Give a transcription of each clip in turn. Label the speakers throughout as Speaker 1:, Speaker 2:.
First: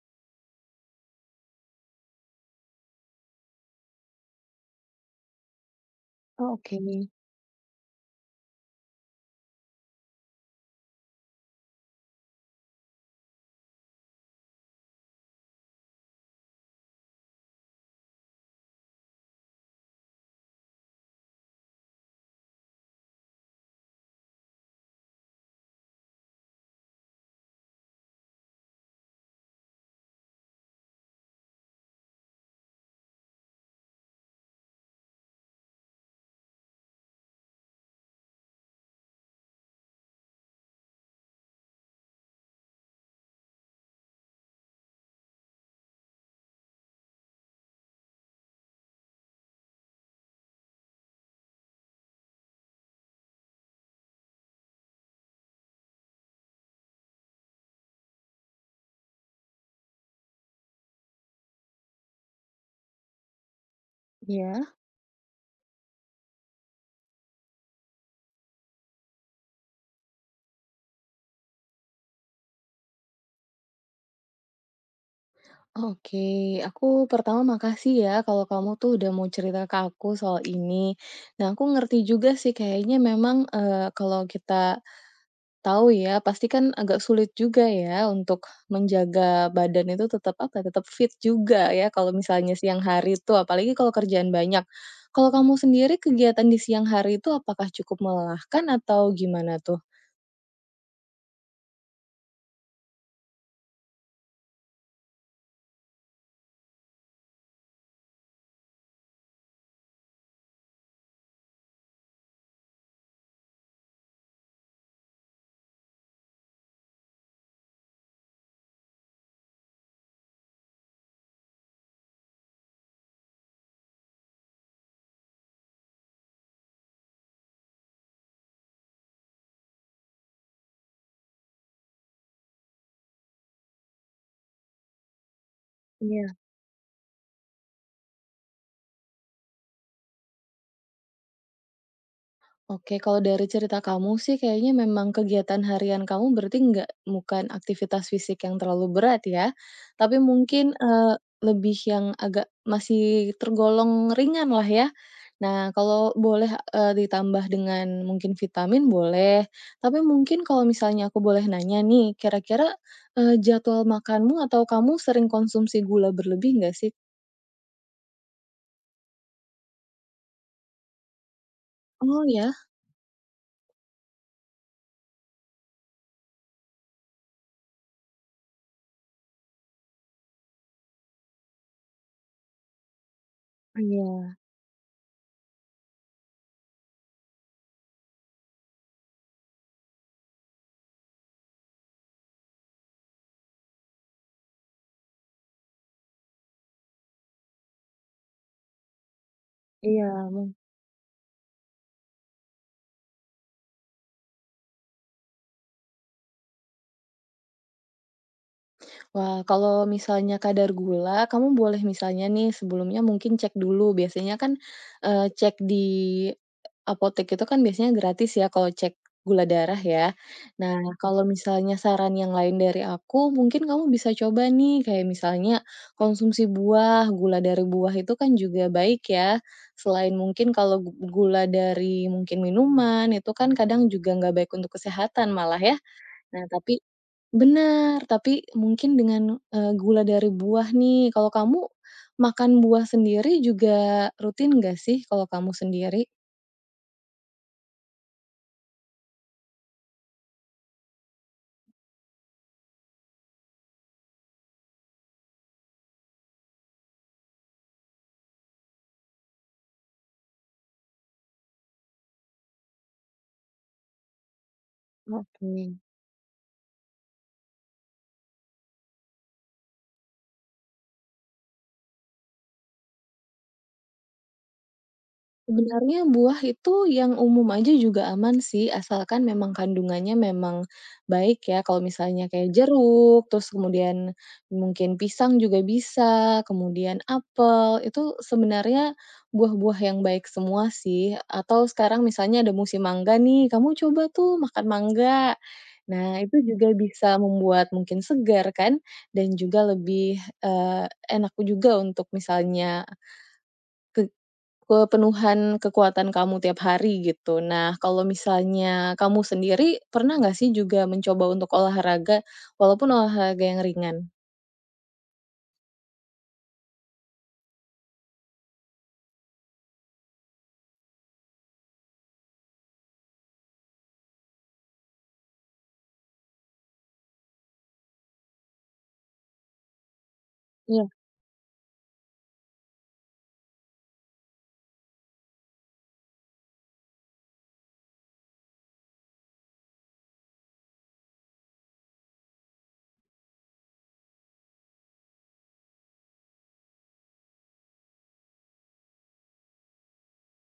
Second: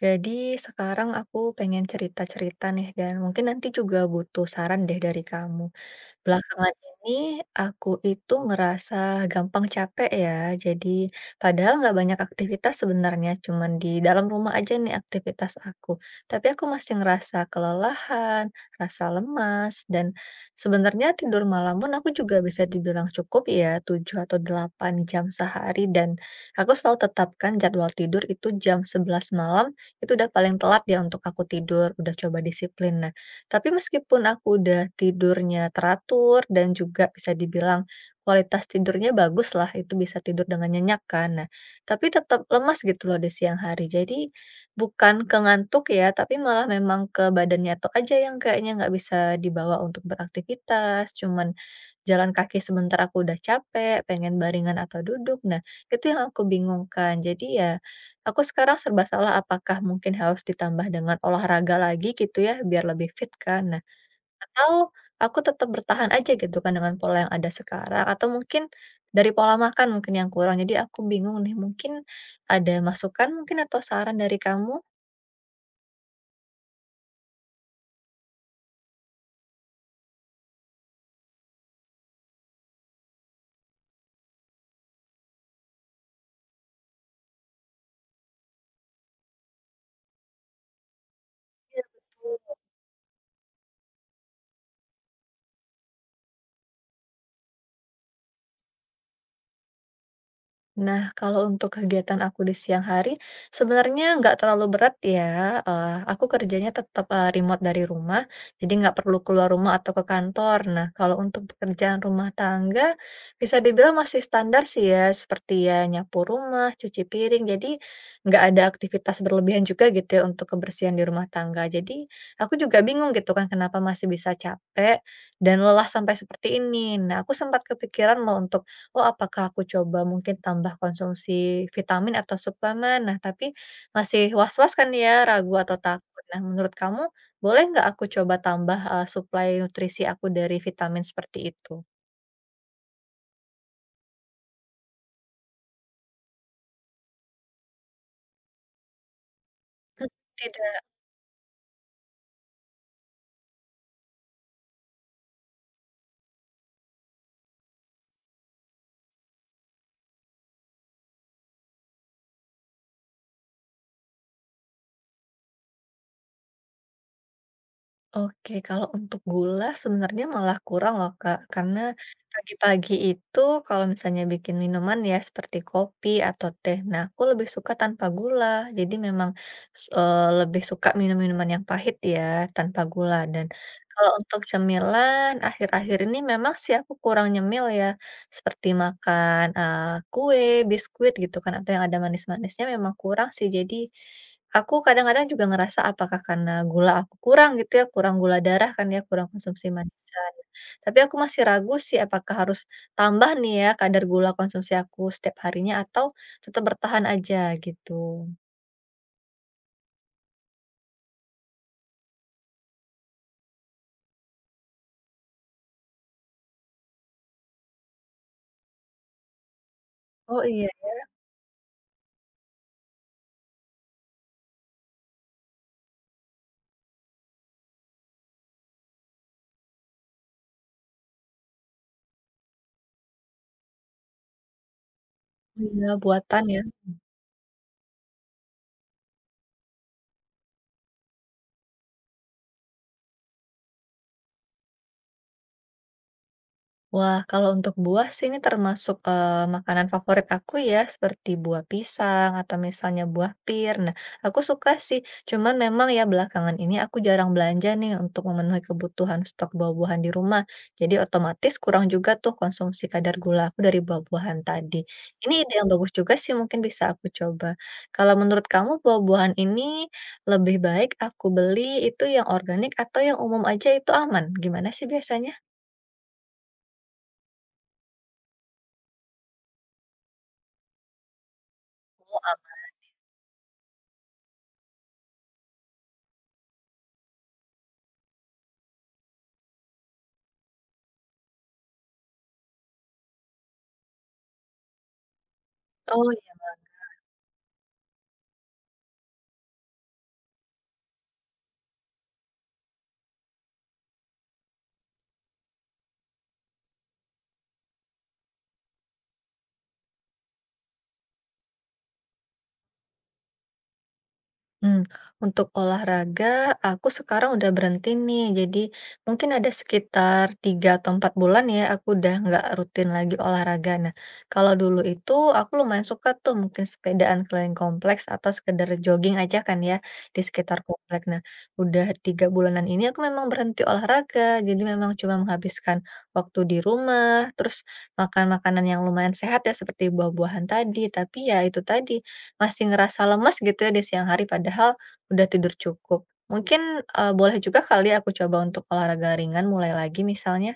Speaker 1: Jadi sekarang aku pengen cerita-cerita nih dan mungkin nanti juga butuh saran deh dari kamu.
Speaker 2: Oh,
Speaker 1: Belakangan
Speaker 2: oke.
Speaker 1: ini aku itu ngerasa gampang capek ya. Jadi padahal nggak banyak aktivitas sebenarnya, cuman di dalam rumah aja nih aktivitas aku. Tapi aku masih ngerasa kelelahan, rasa lemas, dan sebenarnya tidur malam pun aku juga bisa dibilang cukup ya, 7 atau 8 jam sehari. Dan aku selalu tetapkan jadwal tidur itu jam 11 malam, itu udah paling telat ya untuk aku tidur, udah coba disiplin. Nah, tapi meskipun aku udah tidurnya teratur dan juga bisa dibilang kualitas tidurnya bagus lah, itu bisa tidur dengan nyenyak kan. Nah, tapi tetap lemas gitu loh di siang hari. Jadi bukan ke ngantuk ya, tapi malah memang ke badannya tuh aja yang kayaknya nggak bisa dibawa untuk beraktivitas, cuman jalan kaki sebentar aku udah capek, pengen baringan atau duduk. Nah, itu yang aku bingungkan. Jadi ya, aku sekarang serba salah apakah mungkin harus ditambah dengan olahraga lagi gitu ya, biar lebih fit kan. Nah, atau
Speaker 2: Ya,
Speaker 1: aku tetap bertahan aja gitu kan dengan pola yang ada sekarang, atau mungkin dari pola makan mungkin yang kurang. Jadi aku bingung nih, mungkin ada masukan mungkin atau saran dari kamu?
Speaker 2: oke. Aku pertama makasih ya kalau kamu tuh udah mau cerita ke aku soal ini. Nah, aku ngerti juga sih kayaknya memang, kalau kita tahu ya, pasti kan agak sulit juga ya untuk menjaga badan itu tetap, apa, tetap fit juga
Speaker 1: Iya
Speaker 2: ya kalau
Speaker 1: betul.
Speaker 2: misalnya siang hari tuh, apalagi kalau kerjaan banyak. Kalau kamu sendiri kegiatan di siang hari itu apakah cukup melelahkan atau gimana
Speaker 1: Nah, kalau untuk kegiatan aku di siang hari, sebenarnya nggak terlalu berat ya, aku kerjanya tetap, remote dari rumah, jadi nggak perlu keluar rumah atau ke kantor. Nah, kalau untuk pekerjaan rumah tangga, bisa dibilang masih standar sih ya, seperti ya nyapu rumah, cuci piring, jadi nggak ada aktivitas berlebihan juga gitu ya untuk kebersihan di rumah tangga. Jadi, aku juga bingung gitu kan kenapa masih bisa capek dan lelah sampai seperti ini. Nah, aku sempat kepikiran mau untuk, oh, apakah aku coba mungkin tambah konsumsi vitamin atau suplemen? Nah, tapi masih was-was kan ya, ragu atau takut.
Speaker 2: tuh?
Speaker 1: Nah, menurut kamu boleh nggak aku coba tambah, suplai nutrisi aku dari vitamin seperti itu?
Speaker 2: Oke, kalau dari cerita kamu sih kayaknya memang kegiatan harian kamu berarti nggak bukan aktivitas fisik yang terlalu berat ya,
Speaker 1: Hmm,
Speaker 2: tapi mungkin,
Speaker 1: tidak.
Speaker 2: lebih yang agak masih tergolong ringan lah ya. Nah, kalau boleh, ditambah dengan mungkin vitamin boleh, tapi mungkin kalau misalnya aku boleh nanya nih, kira-kira, jadwal makanmu atau kamu sering konsumsi gula berlebih nggak sih?
Speaker 1: Oke, kalau untuk gula sebenarnya malah kurang loh, Kak. Karena
Speaker 2: Oh ya?
Speaker 1: Pagi-pagi itu kalau misalnya bikin minuman ya seperti kopi atau teh, nah aku lebih suka tanpa gula. Jadi memang, lebih suka minum-minuman yang pahit ya, tanpa gula. Dan kalau
Speaker 2: Iya,
Speaker 1: untuk cemilan, akhir-akhir ini memang sih aku kurang nyemil ya, seperti makan, kue, biskuit gitu kan, atau yang ada manis-manisnya memang kurang sih. Jadi aku kadang-kadang juga ngerasa apakah karena gula aku kurang gitu ya, kurang gula darah kan ya, kurang konsumsi
Speaker 2: iya.
Speaker 1: manisan. Tapi aku masih ragu sih apakah harus tambah nih ya kadar gula konsumsi aku setiap harinya atau tetap bertahan aja gitu.
Speaker 2: Wah, kalau misalnya kadar gula, kamu boleh misalnya nih sebelumnya mungkin cek dulu. Biasanya kan, cek di apotek itu kan biasanya gratis ya kalau cek gula darah ya.
Speaker 1: Oh iya,
Speaker 2: Nah, kalau misalnya saran yang lain dari aku, mungkin kamu bisa coba nih kayak misalnya konsumsi buah, gula dari buah itu kan juga baik ya. Selain mungkin kalau gula dari mungkin minuman, itu kan kadang juga nggak baik untuk kesehatan malah ya.
Speaker 1: gula buatan
Speaker 2: Nah,
Speaker 1: ya.
Speaker 2: tapi bener, tapi mungkin dengan, gula dari buah nih. Kalau kamu makan buah sendiri juga rutin nggak sih kalau kamu sendiri?
Speaker 1: Wah, kalau untuk buah sih ini termasuk, makanan favorit aku ya, seperti buah pisang atau misalnya buah pir. Nah, aku suka sih, cuman memang ya belakangan ini aku jarang belanja nih untuk memenuhi kebutuhan stok buah-buahan di rumah. Jadi otomatis kurang juga tuh konsumsi kadar gula aku dari buah-buahan tadi. Ini
Speaker 2: Oke.
Speaker 1: ide yang bagus juga sih mungkin bisa aku coba. Kalau menurut kamu buah-buahan ini lebih baik aku beli itu yang organik atau yang umum aja itu aman? Gimana sih biasanya?
Speaker 2: Sebenarnya buah itu yang umum aja juga aman sih, asalkan memang kandungannya memang baik ya. Kalau
Speaker 1: Oh,
Speaker 2: misalnya
Speaker 1: am
Speaker 2: kayak jeruk, terus kemudian mungkin pisang juga bisa, kemudian apel, itu sebenarnya buah-buah yang baik semua sih. Atau sekarang misalnya ada musim mangga nih, kamu coba tuh makan mangga.
Speaker 1: Oh.
Speaker 2: Nah, itu juga bisa membuat mungkin segar kan, dan juga lebih, enak juga untuk misalnya ke kepenuhan kekuatan kamu tiap hari gitu. Nah, kalau misalnya kamu sendiri pernah nggak sih juga mencoba untuk olahraga, walaupun olahraga yang ringan?
Speaker 1: Mmm, untuk olahraga aku sekarang udah berhenti nih, jadi mungkin ada sekitar 3 atau 4 bulan ya aku udah nggak rutin lagi olahraga. Nah, kalau dulu itu aku lumayan suka tuh mungkin sepedaan keliling kompleks atau sekedar jogging aja kan ya di sekitar
Speaker 2: Iya,
Speaker 1: komplek. Nah, udah 3 bulanan ini aku memang berhenti olahraga, jadi memang cuma menghabiskan waktu di rumah, terus makan makanan yang lumayan sehat ya seperti buah-buahan tadi. Tapi ya itu tadi, masih ngerasa lemas gitu ya di siang hari padahal udah tidur cukup. Mungkin, boleh juga kali aku coba untuk olahraga ringan mulai lagi misalnya?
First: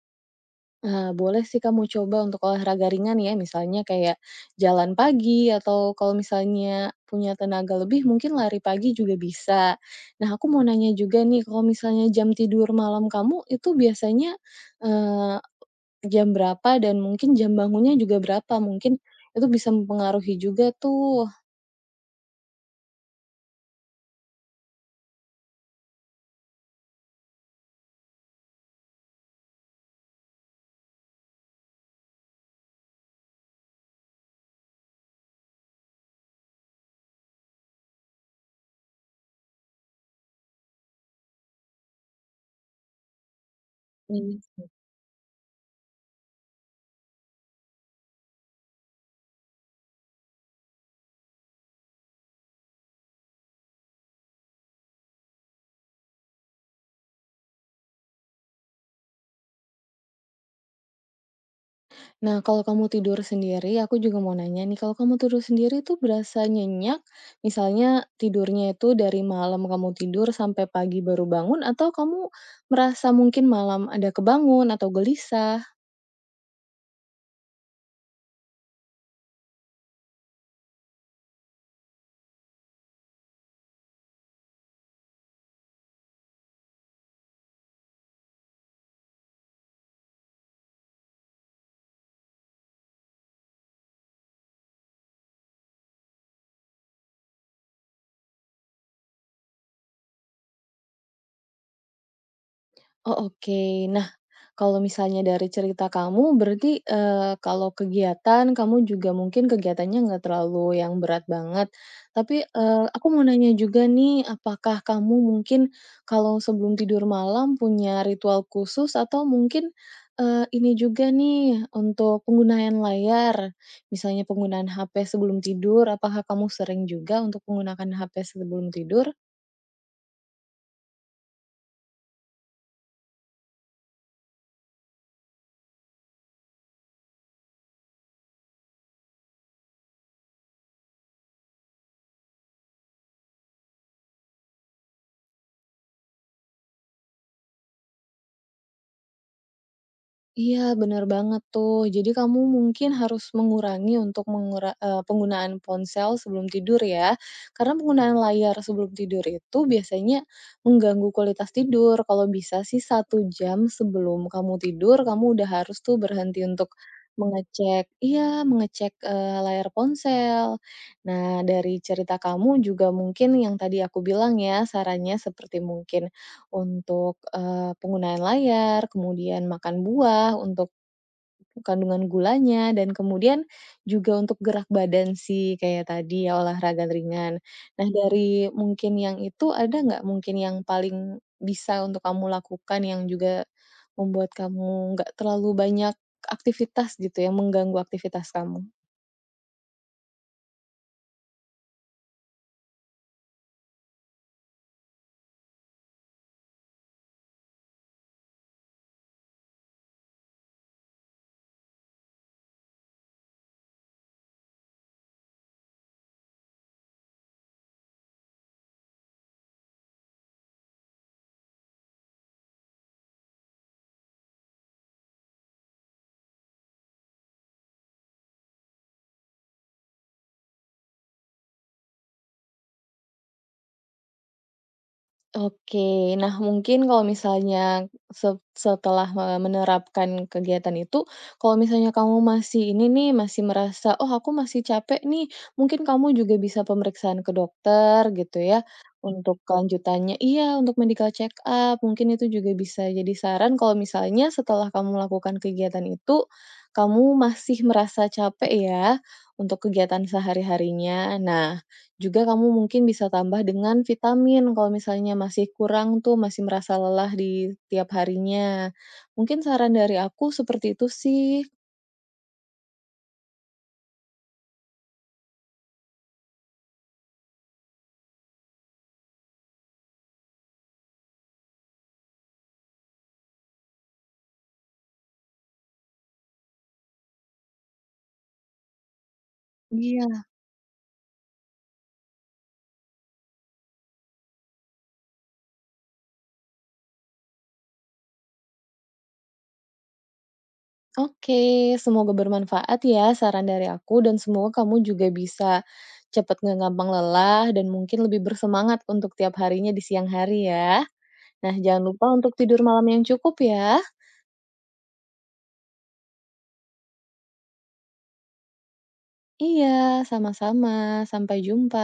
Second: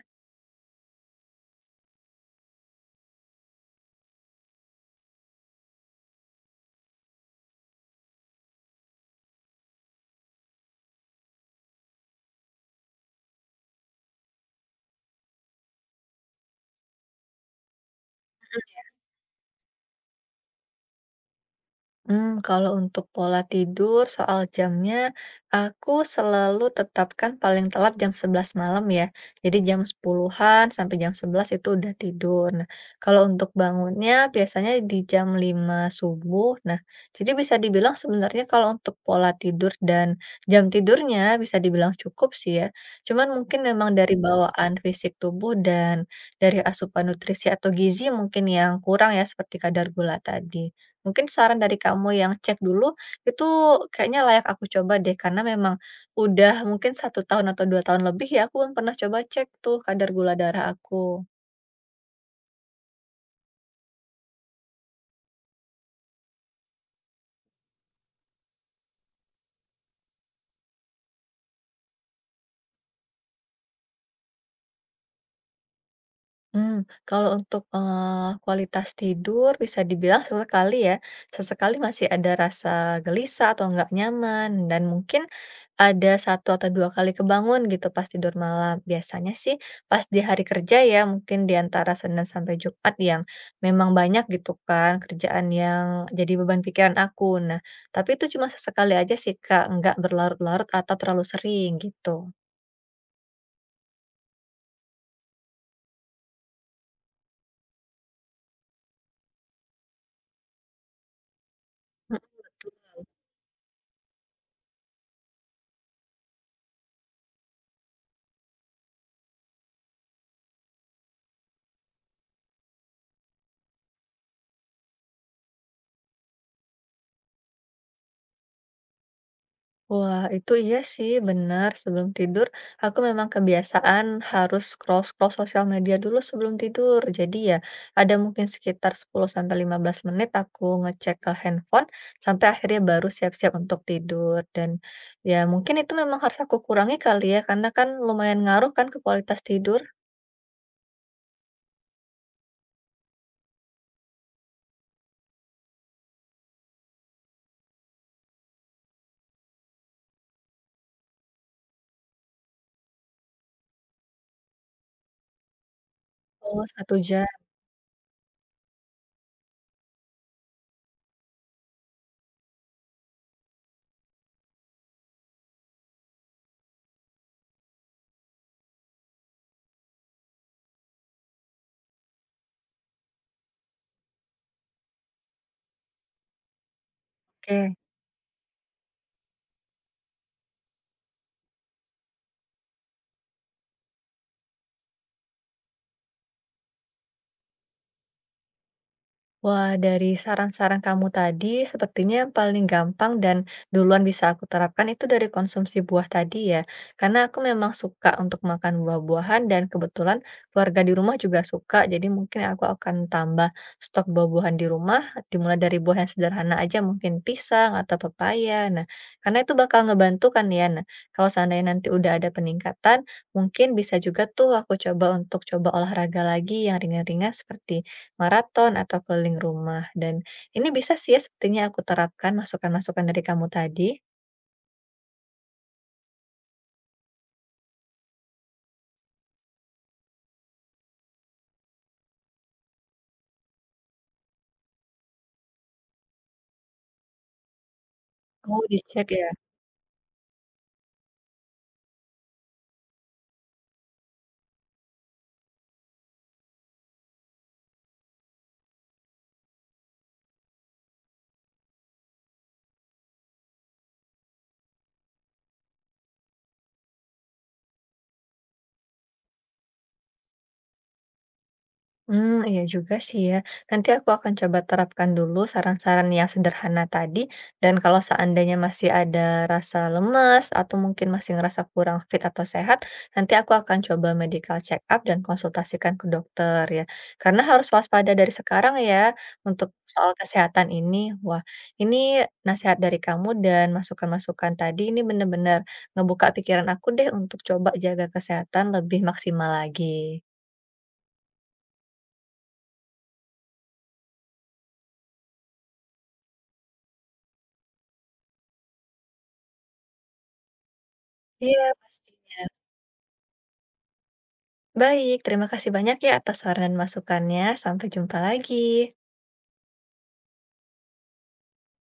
Speaker 2: boleh sih kamu coba untuk olahraga ringan ya, misalnya kayak jalan pagi atau kalau misalnya punya tenaga lebih mungkin lari pagi juga bisa. Nah, aku mau nanya juga nih, kalau misalnya jam tidur malam kamu itu biasanya, eh, jam berapa dan mungkin jam bangunnya juga berapa, mungkin itu bisa mempengaruhi juga tuh.
Speaker 1: Kalau untuk pola tidur soal jamnya, aku selalu tetapkan paling telat jam 11 malam ya. Jadi jam sepuluhan sampai jam 11 itu udah tidur. Nah, kalau untuk bangunnya biasanya di jam 5 subuh. Nah, jadi bisa dibilang sebenarnya kalau untuk pola tidur dan jam tidurnya bisa dibilang cukup sih ya. Cuman mungkin memang dari
Speaker 2: Mhm.
Speaker 1: bawaan fisik tubuh dan dari asupan nutrisi atau gizi mungkin yang kurang ya seperti kadar gula tadi. Mungkin saran dari kamu yang cek dulu, itu kayaknya layak aku coba deh, karena memang udah mungkin 1 tahun atau 2 tahun lebih ya, aku belum pernah coba cek tuh kadar gula darah aku.
Speaker 2: Nah, kalau kamu tidur sendiri, aku juga mau nanya nih, kalau kamu tidur sendiri tuh berasa nyenyak, misalnya tidurnya itu dari malam kamu tidur sampai pagi baru bangun atau kamu merasa mungkin malam ada kebangun atau gelisah?
Speaker 1: Kalau untuk, kualitas tidur bisa dibilang sesekali ya, sesekali masih ada rasa gelisah atau nggak nyaman dan mungkin ada 1 atau 2 kali kebangun gitu pas tidur malam. Biasanya sih pas di hari kerja ya mungkin di antara Senin sampai Jumat yang memang banyak gitu kan kerjaan yang jadi beban pikiran aku. Nah, tapi itu cuma sesekali aja sih Kak, nggak berlarut-larut atau terlalu sering gitu.
Speaker 2: Oh, oke. Nah, kalau misalnya dari cerita kamu berarti, kalau kegiatan kamu juga mungkin kegiatannya nggak terlalu yang berat banget. Tapi, aku mau nanya juga nih, apakah kamu mungkin kalau sebelum tidur malam punya ritual khusus atau mungkin, ini juga nih untuk penggunaan layar, misalnya penggunaan HP sebelum tidur, apakah kamu sering juga untuk menggunakan HP sebelum tidur?
Speaker 1: Wah, itu iya sih, benar. Sebelum tidur, aku memang kebiasaan harus scroll-scroll sosial media dulu sebelum tidur. Jadi ya, ada mungkin sekitar 10-15 menit aku ngecek ke handphone, sampai akhirnya baru siap-siap untuk tidur. Dan ya mungkin itu memang harus aku kurangi kali ya, karena kan lumayan ngaruh kan ke kualitas tidur.
Speaker 2: Iya, benar banget tuh. Jadi kamu mungkin harus mengurangi untuk penggunaan ponsel sebelum tidur ya. Karena penggunaan layar sebelum tidur itu biasanya mengganggu kualitas tidur. Kalau bisa sih satu jam sebelum kamu tidur, kamu udah harus tuh berhenti
Speaker 1: Oh,
Speaker 2: untuk
Speaker 1: 1 jam,
Speaker 2: mengecek, layar ponsel. Nah, dari cerita kamu juga mungkin yang tadi aku bilang ya, sarannya seperti mungkin untuk, penggunaan layar, kemudian makan buah untuk kandungan gulanya, dan kemudian juga untuk gerak badan sih kayak tadi ya olahraga ringan.
Speaker 1: oke.
Speaker 2: Nah dari mungkin yang itu ada nggak mungkin yang paling bisa untuk kamu lakukan yang juga membuat kamu nggak terlalu banyak aktivitas gitu yang mengganggu aktivitas kamu?
Speaker 1: Wah, dari saran-saran kamu tadi, sepertinya yang paling gampang dan duluan bisa aku terapkan itu dari konsumsi buah tadi ya. Karena aku memang suka untuk makan buah-buahan dan kebetulan keluarga di rumah juga suka. Jadi mungkin aku akan tambah stok buah-buahan di rumah, dimulai dari buah yang sederhana aja, mungkin pisang atau pepaya. Nah, karena itu bakal ngebantu kan ya. Nah, kalau seandainya nanti udah ada peningkatan, mungkin bisa juga tuh aku coba untuk coba olahraga lagi yang ringan-ringan seperti maraton atau keliling rumah dan ini bisa sih ya sepertinya aku terapkan masukan-masukan dari kamu tadi.
Speaker 2: Oke. Nah, mungkin kalau misalnya setelah, menerapkan kegiatan itu, kalau misalnya kamu masih ini nih, masih merasa, "Oh, aku masih capek nih," mungkin kamu juga bisa pemeriksaan ke dokter gitu
Speaker 1: Oh,
Speaker 2: ya,
Speaker 1: dicek ya?
Speaker 2: untuk kelanjutannya iya, untuk medical check up, mungkin itu juga bisa jadi saran kalau misalnya setelah kamu melakukan kegiatan itu, kamu masih merasa capek ya, untuk kegiatan sehari-harinya. Nah juga kamu mungkin bisa tambah dengan vitamin kalau misalnya masih kurang tuh, masih merasa lelah di tiap harinya. Mungkin saran dari aku seperti itu sih.
Speaker 1: Iya juga sih ya. Nanti aku akan coba terapkan dulu saran-saran yang sederhana tadi, dan kalau seandainya masih ada rasa lemas atau mungkin masih ngerasa kurang fit atau sehat, nanti aku akan coba medical check up dan konsultasikan ke dokter ya. Karena harus waspada dari sekarang ya untuk soal
Speaker 2: Iya.
Speaker 1: kesehatan ini. Wah, ini nasihat dari kamu dan masukan-masukan tadi ini benar-benar ngebuka pikiran aku deh untuk coba jaga kesehatan lebih maksimal lagi.
Speaker 2: Oke, semoga bermanfaat ya saran dari aku dan semoga kamu juga bisa cepat nggak gampang lelah dan mungkin lebih bersemangat untuk tiap harinya di siang hari ya. Nah,
Speaker 1: Iya.
Speaker 2: jangan lupa
Speaker 1: Pasti.
Speaker 2: untuk tidur malam yang cukup ya.
Speaker 1: Baik, terima kasih banyak ya atas saran dan masukannya. Sampai jumpa lagi.
Speaker 2: Iya, sama-sama. Sampai jumpa.